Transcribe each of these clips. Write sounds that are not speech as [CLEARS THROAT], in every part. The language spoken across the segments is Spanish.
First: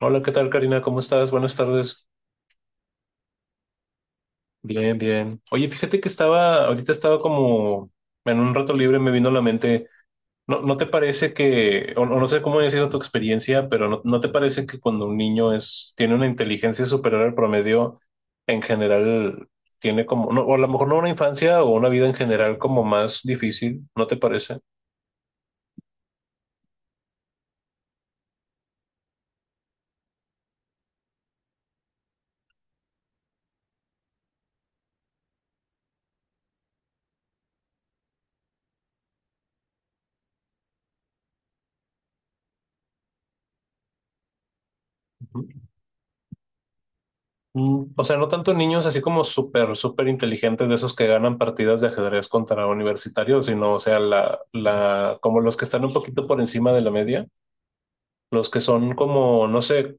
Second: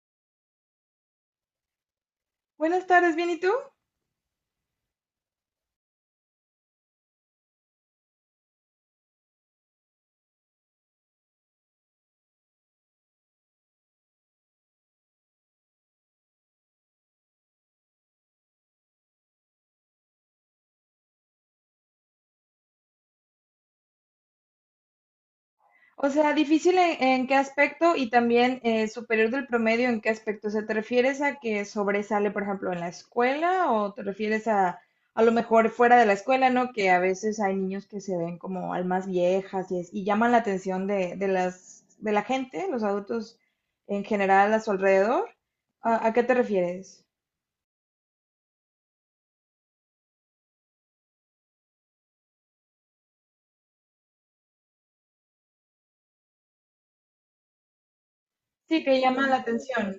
Hola, ¿qué tal, Karina? ¿Cómo estás? Buenas tardes. Buenas tardes, ¿bien y tú? Bien, bien. Oye, fíjate que estaba como en un rato libre, me vino a la mente. ¿No te parece que, o no sé cómo ha sido tu experiencia, pero no te parece que cuando un tiene una inteligencia superior al promedio, en general tiene como, no, o a lo mejor no una infancia o una vida en general como más difícil, ¿no te parece? O sea, difícil en qué aspecto y también superior del promedio en qué aspecto. O sea, ¿te refieres a que sobresale, por ejemplo, en la escuela o te refieres a lo mejor fuera de la escuela, ¿no? Que a veces hay niños que se ven como almas viejas y, y llaman la atención de la gente, los adultos en general a su alrededor. ¿A qué te refieres? O sea, no tanto niños así como súper inteligentes de esos que ganan partidas de ajedrez contra universitarios, sino, o sea, como los que están un poquito por encima de la media, los que Sí, son que llaman la como, no atención. sé,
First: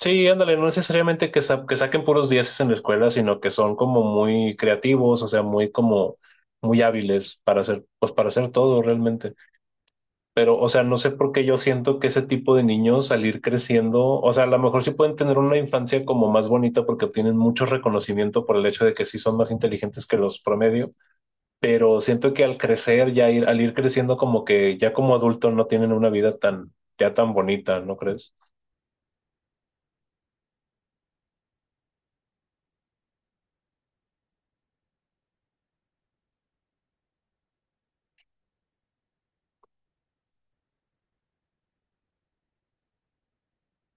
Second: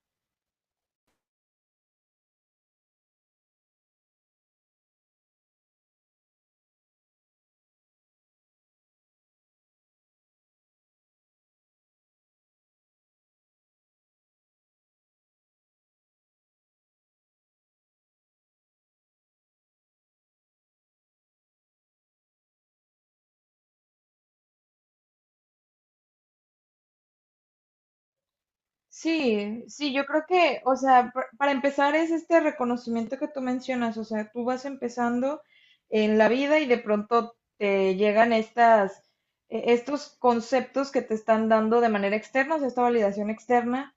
sí, ándale, no necesariamente que, que saquen puros dieces en la escuela, sino que son como muy creativos, o sea, muy como, muy hábiles para hacer, pues para hacer todo realmente. Pero, o sea, no sé por qué yo siento que ese tipo de niños al ir creciendo, o sea, a lo mejor sí pueden tener una infancia como más bonita porque obtienen mucho reconocimiento por el hecho de que sí son más inteligentes que los promedio, pero siento que al crecer, al ir creciendo como que ya como adulto no tienen una vida tan, ya tan bonita, ¿no crees? Sí, sí, yo creo que, o sea, para empezar es este reconocimiento que tú mencionas, o sea, tú vas empezando en la vida y de pronto te llegan estas, estos conceptos que te están dando de manera externa, o sea, esta validación externa,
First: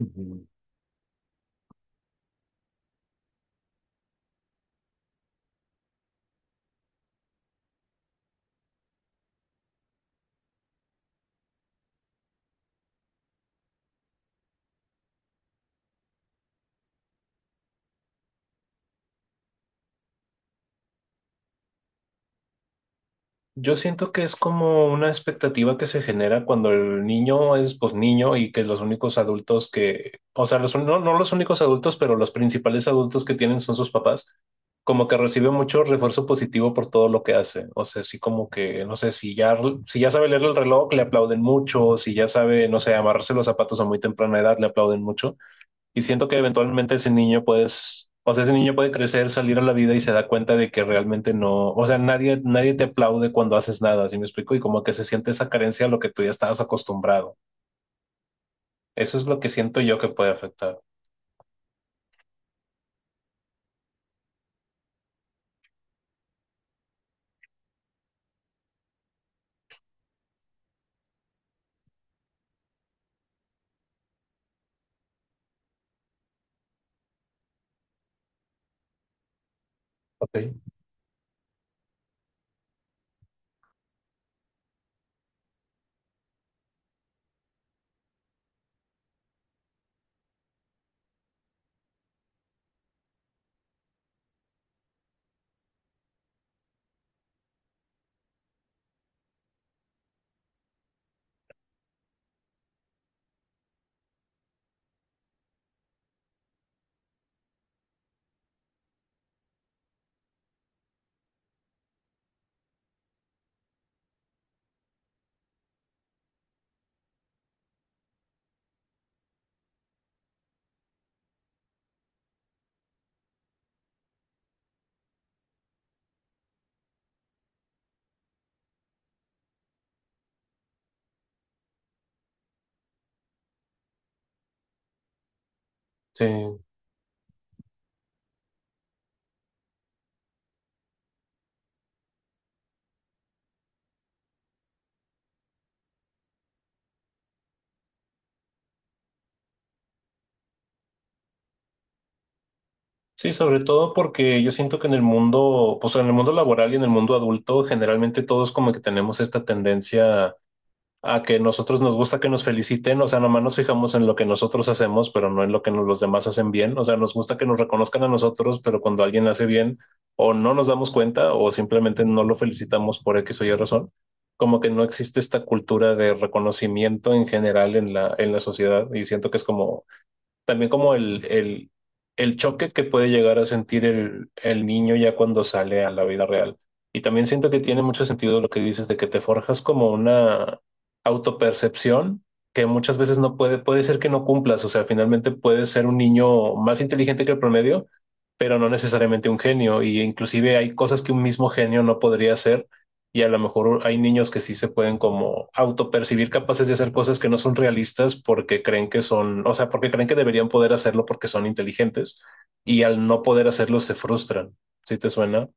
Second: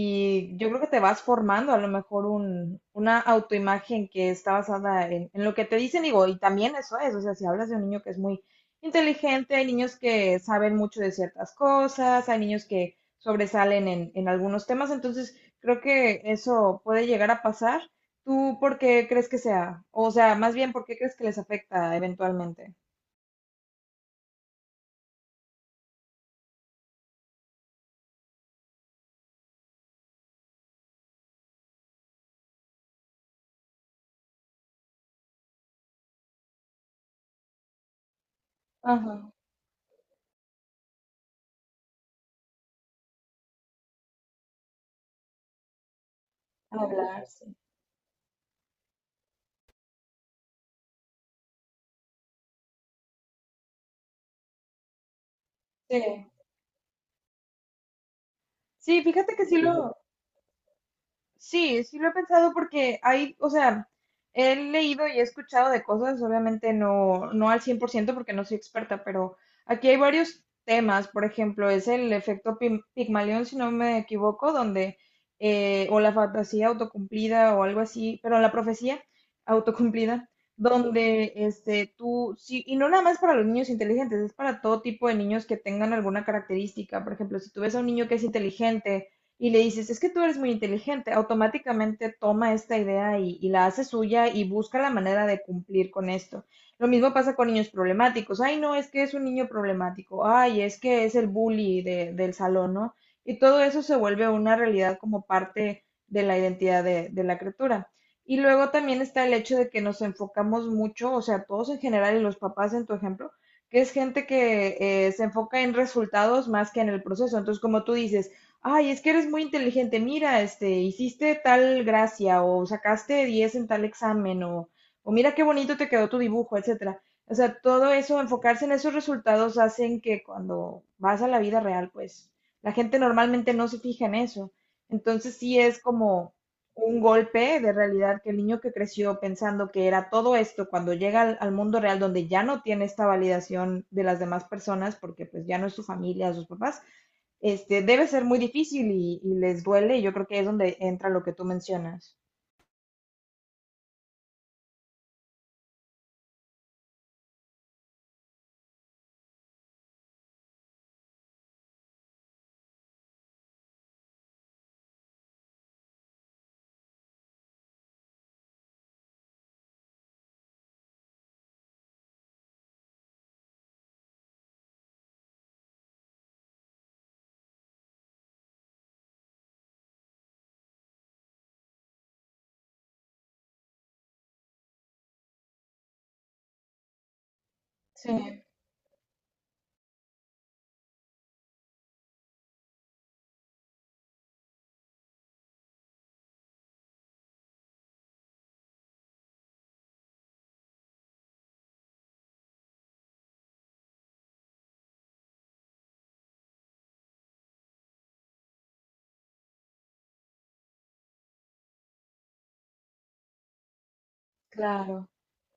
Ujú. yo creo que te vas formando a lo mejor una autoimagen que está basada en lo que te dicen, digo, y también eso es, o sea, si hablas de un niño que es muy inteligente, hay niños que saben mucho de ciertas cosas, hay niños que sobresalen en algunos temas, entonces creo que eso puede llegar a pasar. ¿Tú por qué crees que sea? O sea, más bien, ¿por qué crees que les afecta eventualmente? Yo siento que es como una expectativa que se genera cuando el niño es pues niño y que los únicos adultos que, o sea, no los únicos adultos, pero los principales adultos que tienen son sus papás, como que recibe mucho refuerzo positivo por todo lo que hace. O sea, sí como que, no sé, Ajá, si ya sabe leer el reloj, le aplauden mucho, si ya sabe, no sé, amarrarse los zapatos a muy temprana edad, le aplauden mucho. Y siento que eventualmente ese hablar, sí. O sea, ese niño puede crecer, salir a la vida y se da cuenta de que realmente no, o sea, nadie te aplaude cuando haces nada, ¿sí me explico? Y como que se siente esa carencia a lo que tú Sí, ya estabas acostumbrado. sí, Eso es fíjate lo que que sí siento lo. yo que puede afectar. Sí, sí lo he pensado porque hay, o sea, he leído y he escuchado de cosas, obviamente no, no al 100% porque no soy experta, pero aquí hay varios temas, por ejemplo, es el efecto Pigmalión, si no me equivoco, donde, o la fantasía autocumplida o algo así, pero la profecía autocumplida, Ok. donde este, tú, sí, y no nada más para los niños inteligentes, es para todo tipo de niños que tengan alguna característica, por ejemplo, si tú ves a un niño que es inteligente, y le dices, es que tú eres muy inteligente, automáticamente toma esta idea y la hace suya y busca la manera de cumplir con esto. Lo mismo pasa con niños problemáticos. Ay, no, es que es un niño problemático. Ay, es que es el bully del salón, ¿no? Y todo eso se vuelve una realidad como parte de la identidad de la criatura. Y luego también está el hecho de que nos enfocamos mucho, o sea, todos en general y los papás en tu ejemplo, que es gente que se enfoca en resultados más que en el proceso. Entonces, como tú dices, ay, es que eres muy inteligente, mira, este, hiciste tal gracia o sacaste 10 en tal examen o mira qué bonito te quedó tu dibujo, etcétera. O sea, todo eso, enfocarse en esos resultados hacen que cuando vas a la vida real, pues la gente normalmente no se fija en eso. Entonces sí es Sí. como un golpe de realidad que el niño que creció pensando que era todo esto, cuando llega al mundo real donde ya no tiene esta validación de las demás personas, porque pues ya no es su familia, sus papás, este, debe ser muy difícil y les duele y yo creo que es donde entra lo que tú mencionas. Sí, sobre todo porque yo siento que en el mundo, pues en el mundo laboral y en el mundo adulto, generalmente todos como que tenemos esta tendencia a que nosotros nos gusta que nos feliciten, o sea, nomás nos fijamos en lo que nosotros hacemos, pero no en lo que los demás hacen bien, o sea, nos gusta que nos reconozcan a nosotros, pero cuando alguien hace bien, o no nos damos cuenta, o simplemente no lo felicitamos por X o Y razón, como que no existe esta cultura de reconocimiento en general en en la sociedad, y siento que es como también como el choque que puede llegar a sentir el niño ya cuando sale a la vida real. Y también siento que tiene mucho Sí, sentido lo que dices de que te forjas como una autopercepción que muchas veces no puede ser que no cumplas. O sea, finalmente puedes ser un niño más inteligente que el promedio, pero no necesariamente un genio. Y inclusive hay cosas que un mismo genio no podría hacer y a lo mejor hay niños que sí se pueden como autopercibir capaces de hacer cosas que no son realistas porque creen que son, o sea, porque creen que deberían poder hacerlo porque son inteligentes y al no poder hacerlo se frustran. ¿Sí claro. te suena?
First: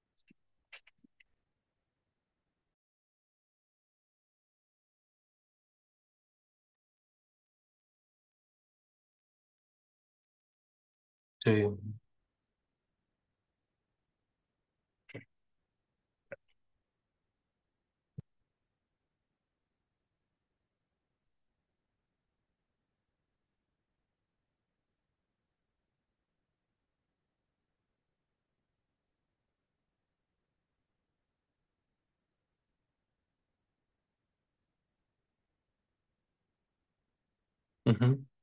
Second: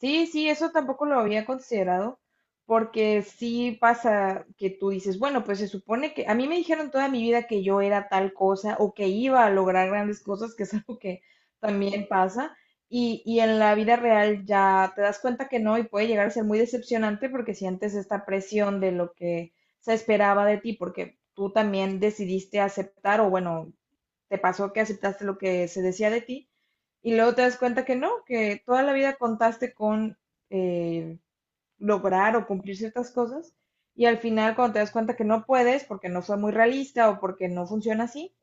Sí, sí, eso tampoco lo había considerado, porque sí pasa que tú dices, bueno, pues se supone que a mí me dijeron toda mi vida que yo era tal cosa o que iba a lograr grandes cosas, que es [LAUGHS] algo que Sí. también pasa, y en la vida real ya te das cuenta que no y puede llegar a ser muy decepcionante porque sientes esta presión de lo que se esperaba de ti, porque tú también decidiste aceptar o bueno, te pasó que aceptaste lo que se decía de ti y luego te das cuenta que no, que toda la vida contaste con eh, lograr o cumplir ciertas cosas y al final cuando te das cuenta que no puedes porque no fue muy realista o porque no funciona Ujú. así,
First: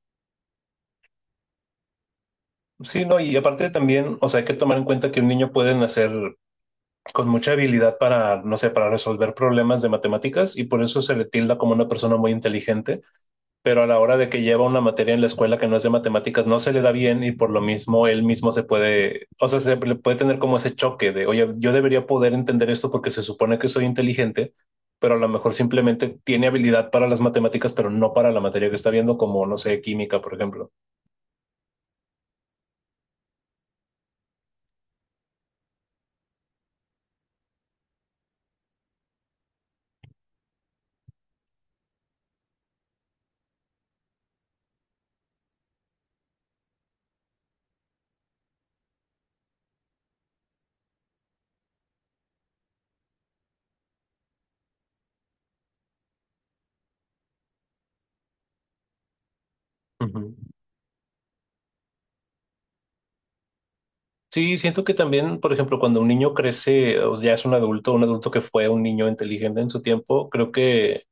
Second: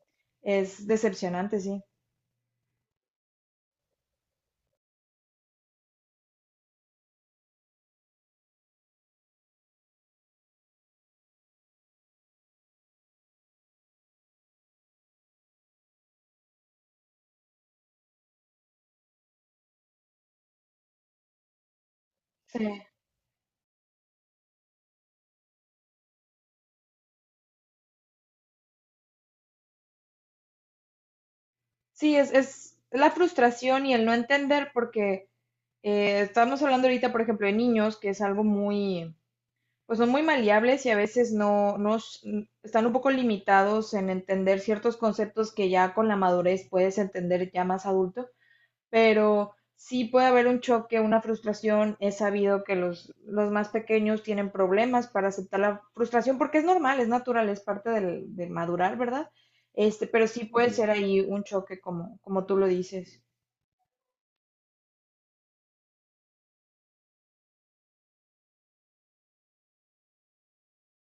es decepcionante, sí. Sí, no, y aparte también, o sea, hay que tomar en cuenta que un niño puede nacer con mucha habilidad para, no sé, para resolver problemas de matemáticas y por eso se le tilda como una persona muy inteligente, pero a la hora de que lleva una materia en la escuela que no es de matemáticas, no se le da bien y por lo mismo él mismo se puede, o sea, se le puede tener como ese choque de, oye, yo debería poder Sí, entender esto porque se supone que soy inteligente, pero a lo mejor simplemente tiene habilidad para las matemáticas, pero no para la materia que está viendo, como, no sé, química, por ejemplo. sí, es la frustración y el no entender porque estamos hablando ahorita, por ejemplo, de niños, que es algo muy pues son muy maleables y a veces no, están un poco limitados en entender ciertos conceptos que ya con la madurez puedes entender ya más adulto, pero sí puede haber un choque, una frustración. Es sabido que los más pequeños tienen problemas para aceptar la frustración porque es normal, es natural, es parte del madurar, ¿verdad? Este, pero Ujú. sí puede ser ahí un choque como, como tú lo dices. Sí, siento que también, por ejemplo, cuando un niño crece, o ya es un adulto que fue un niño inteligente en su tiempo, creo que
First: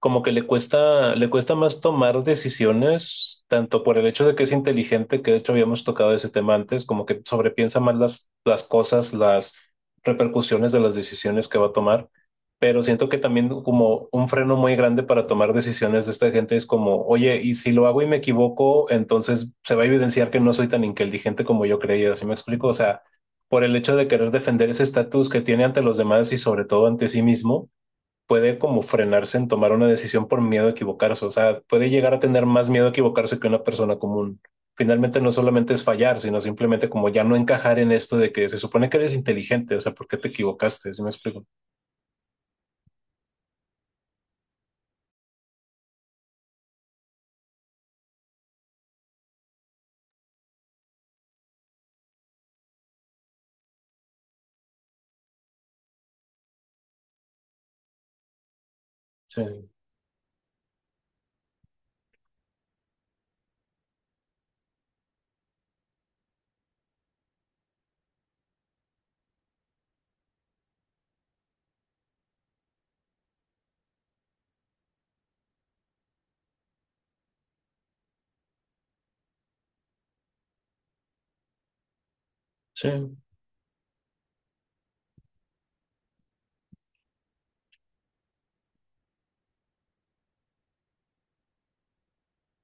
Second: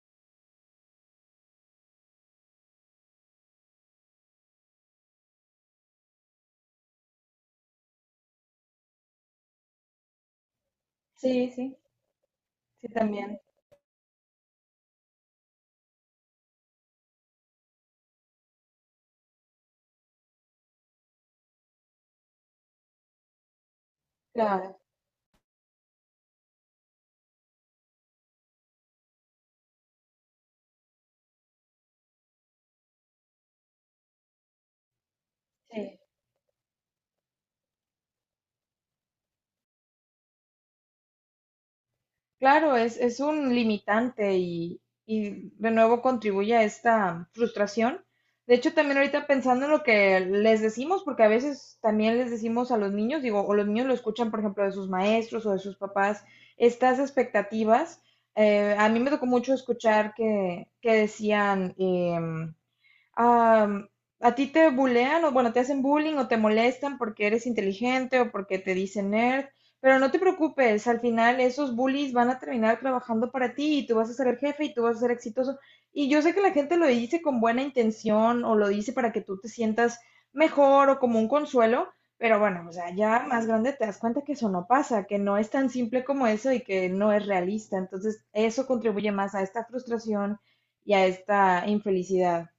como que le cuesta más tomar decisiones, tanto por el hecho de que es inteligente, que de hecho habíamos tocado ese tema antes, como que sobrepiensa más las cosas, las repercusiones de las decisiones Sí, que va a sí, tomar, pero sí, siento que también. también como un freno muy grande para tomar decisiones de esta gente es como, oye, y si lo hago y me equivoco, entonces se va a evidenciar que no soy tan inteligente como yo creía, ¿sí me explico? O sea, por el hecho de querer defender Claro. ese estatus que tiene ante los demás y sobre todo ante sí mismo puede como frenarse en tomar una decisión por miedo a equivocarse. O sea, puede llegar a tener más miedo a equivocarse que una persona común. Finalmente no solamente es fallar, sino simplemente como ya no encajar en esto de que se supone que eres inteligente, o sea, ¿por qué te equivocaste? Si me explico. Claro, es un limitante y de nuevo contribuye a esta frustración. De hecho, también ahorita pensando en lo que les decimos, porque a veces también les decimos a los niños, digo, o los niños lo escuchan, por ejemplo, de sus maestros o de sus papás, estas expectativas. A mí me tocó mucho Sí, escuchar que decían, am, ¿a ti te bulean o bueno, te hacen bullying o te molestan porque eres inteligente o porque te dicen nerd? Pero no te preocupes, al final esos bullies van a terminar trabajando para ti y tú vas a ser el jefe y tú vas a ser exitoso. Y yo sé que la gente lo dice con buena intención o lo dice para que tú te sientas mejor o como un consuelo, pero bueno, o sea, sí. ya más grande te das cuenta que eso no pasa, que no es tan simple como eso y que no es realista. Entonces, eso contribuye más a esta frustración y a esta infelicidad.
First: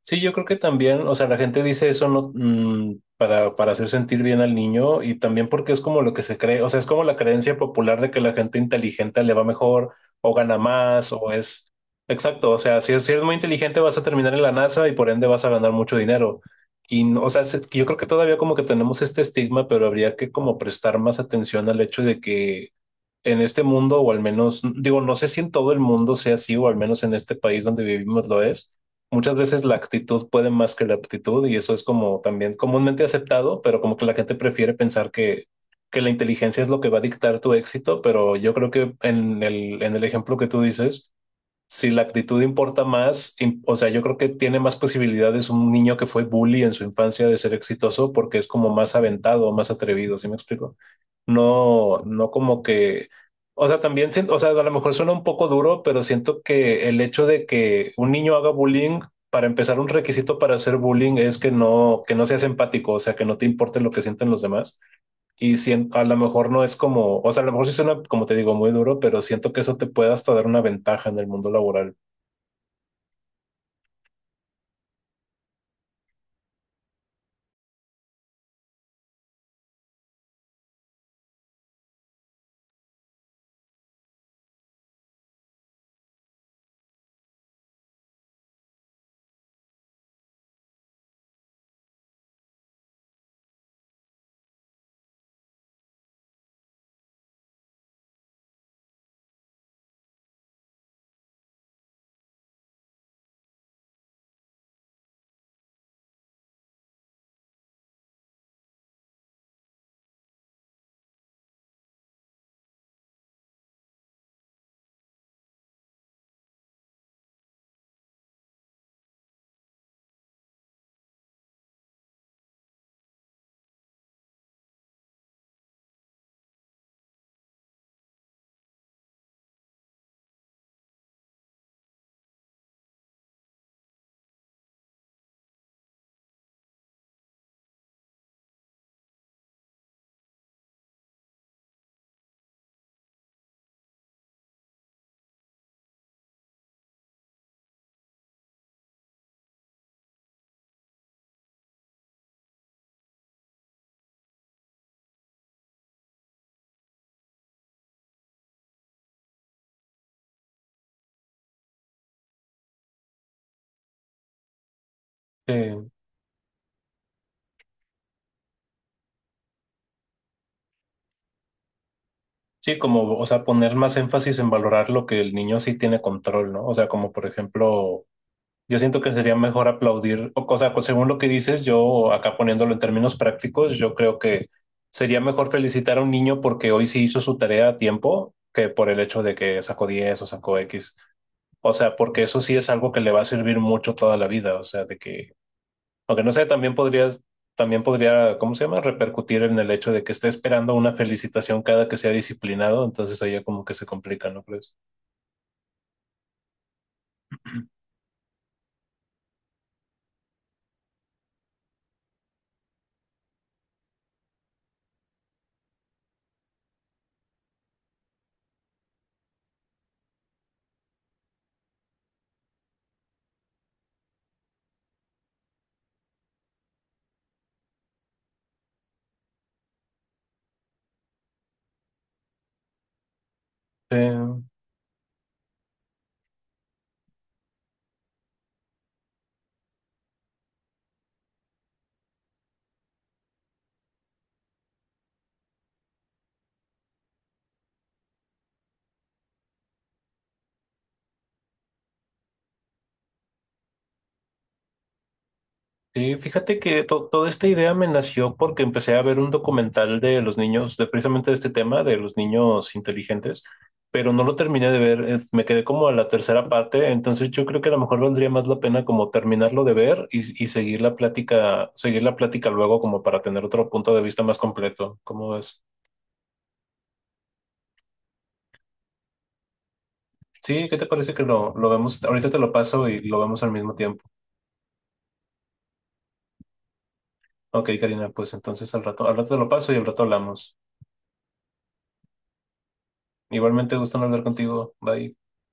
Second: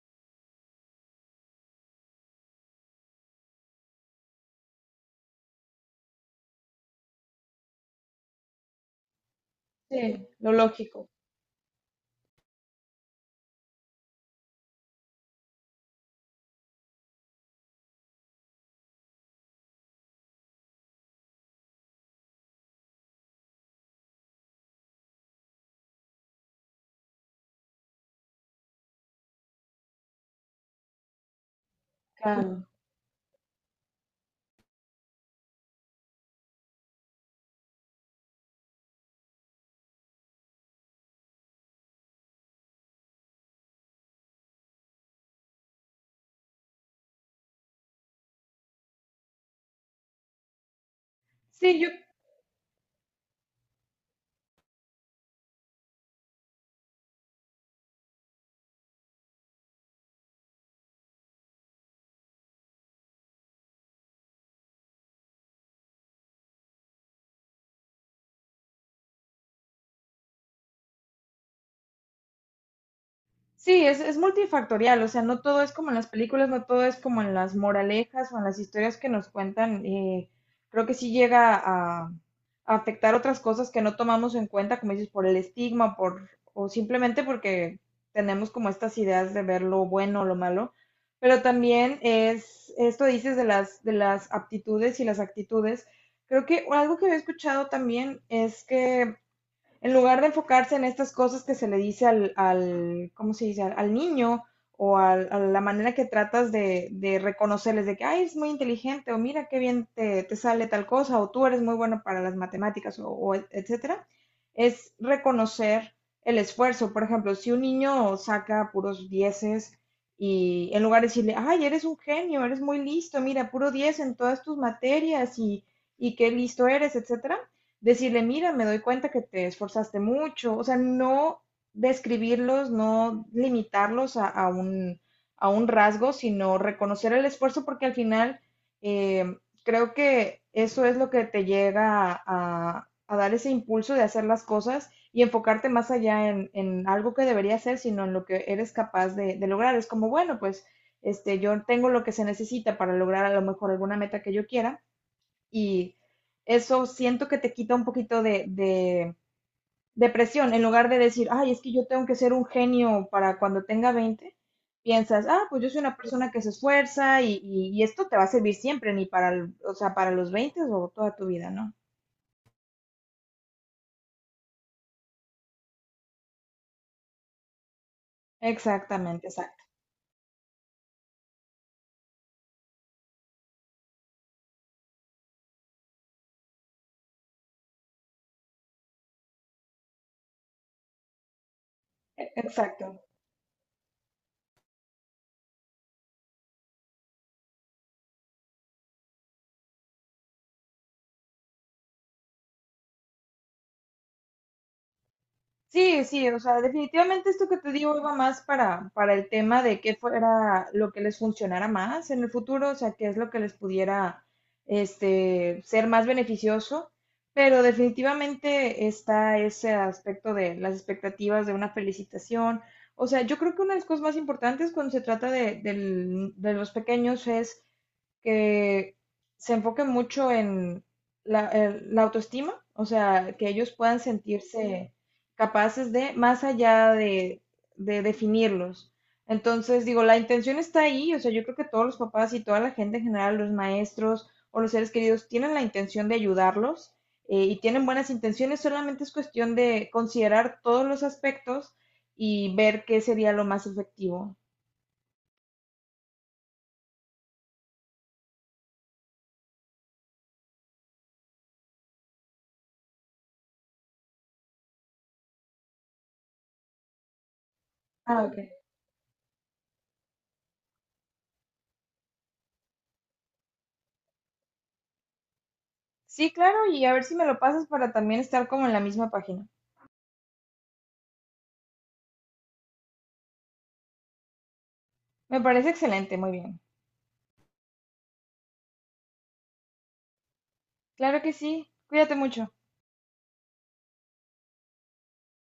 Sí, yo creo que también, o sea, la gente dice eso no, para hacer sentir bien al niño y también porque es como lo que se cree, o sea, es como la creencia popular de que la gente inteligente le va mejor Sí, o lo gana lógico, más o es... Exacto, o sea, si eres muy inteligente vas a terminar en la NASA y por ende vas a ganar mucho dinero. Y, o sea, yo creo que todavía como que tenemos este estigma, pero habría que como prestar más atención al hecho de que en este mundo, o al menos, digo, no sé si en todo el mundo sea así, o al menos en este país donde vivimos lo es. Muchas veces la actitud puede más que la aptitud, y eso es como también claro. comúnmente aceptado, pero como que la gente prefiere pensar que la inteligencia es lo que va a dictar tu éxito, pero yo creo que en en el ejemplo que tú dices, si la actitud importa más, o sea, yo creo que tiene más posibilidades un niño que fue bully en su infancia de ser exitoso porque es como más aventado, más atrevido, ¿sí me explico? Sí, yo, No como que, o sea, también, o sea, a lo mejor suena un poco duro, pero siento que el hecho de que un niño haga bullying, para empezar, un requisito para hacer bullying es que no seas empático, o sea, que no te importe lo que sienten los demás. Y a lo mejor no es como, o sea, a lo mejor sí suena, como te digo, muy duro, pero siento que eso te puede hasta dar una ventaja en el mundo laboral. sí, es multifactorial, o sea, no todo es como en las películas, no todo es como en las moralejas o en las historias que nos cuentan. Creo que sí llega a afectar otras cosas que no tomamos en cuenta, como dices, por el estigma, por, o simplemente porque tenemos como estas ideas de ver lo bueno o lo malo. Pero también es, esto dices de las aptitudes y las actitudes. Creo que algo que he escuchado también es que en lugar de enfocarse en estas cosas que se le dice al ¿cómo se dice? Al niño o a la manera que tratas de reconocerles de que, ay, es muy inteligente o mira qué bien te, te sale tal cosa o tú eres muy bueno para las matemáticas o etcétera, es reconocer el esfuerzo. Por ejemplo, si un niño saca puros dieces y en lugar de decirle, ay, eres un genio, eres muy listo, mira, puro diez en todas tus materias y qué listo eres, etcétera, decirle, mira, me doy cuenta que te esforzaste mucho, o sea, no describirlos, no limitarlos a un rasgo, sino reconocer el esfuerzo porque al final eh, creo que eso es lo que te llega a, a dar ese impulso de hacer las cosas y enfocarte más allá en algo que debería hacer sino en lo que eres capaz de lograr. Es como, bueno, pues este, yo tengo lo que se necesita para lograr a lo mejor alguna meta que yo quiera y eso siento que te quita un poquito de presión. En lugar de decir, ay, es que yo tengo que ser un genio para cuando tenga 20 piensas, ah, pues yo soy Eh, una persona que se esfuerza y, y esto te va a servir siempre, ni para, o sea, para los 20 o toda tu vida, ¿no? sí, como, o sea, poner más énfasis en valorar lo que el niño sí tiene control, ¿no? O sea, como por ejemplo, yo siento que Exactamente, sería exacto. mejor aplaudir, o sea, según lo que dices, yo acá poniéndolo en términos prácticos, yo creo que sería mejor felicitar a un niño porque hoy sí hizo su tarea a tiempo que por el hecho de que sacó 10 o sacó X. O sea, porque eso sí es Exacto. algo que le va a servir mucho toda la vida. O sea, de que aunque no sé, también podrías, también podría, ¿cómo se llama? Repercutir en el hecho de que esté esperando una felicitación cada que sea disciplinado, entonces ahí ya como que se complica, ¿no crees? Sí, sí, o sea, definitivamente esto que te [CLEARS THROAT] digo iba más para el tema de qué fuera lo que les funcionara más en el futuro, o sea, qué es lo que les pudiera este, ser más beneficioso, pero definitivamente está ese aspecto de las expectativas de una felicitación. O sea, yo creo que una de las cosas más importantes cuando se trata de, de los pequeños es que se enfoque mucho en la, la autoestima, o sea, que ellos puedan Eh, sentirse capaces de, más allá de definirlos. Entonces, digo, la intención está ahí, o sea, yo creo que todos los papás y toda la gente en general, los maestros o los seres queridos, tienen la intención de ayudarlos y tienen buenas intenciones, solamente es cuestión de considerar todos los aspectos y ver qué sería lo más efectivo. sí, fíjate que toda esta idea me nació porque empecé a ver un documental de los niños, de precisamente de este tema, de los niños inteligentes, pero no lo terminé de ver, me quedé como a la tercera parte, entonces yo creo que a lo mejor Ah, valdría ok. más la pena como terminarlo de ver y seguir la plática luego como para tener otro punto de vista más completo. ¿Cómo ves? Sí, claro, y a ver si me lo pasas para también estar como en la misma página. Sí, ¿qué te parece que lo vemos? Ahorita te lo paso y lo vemos al mismo tiempo. Me parece excelente, muy bien. Ok, Karina, pues entonces al rato te lo paso y al rato hablamos. Claro que sí, cuídate mucho. Igualmente, gusto en hablar contigo. Bye.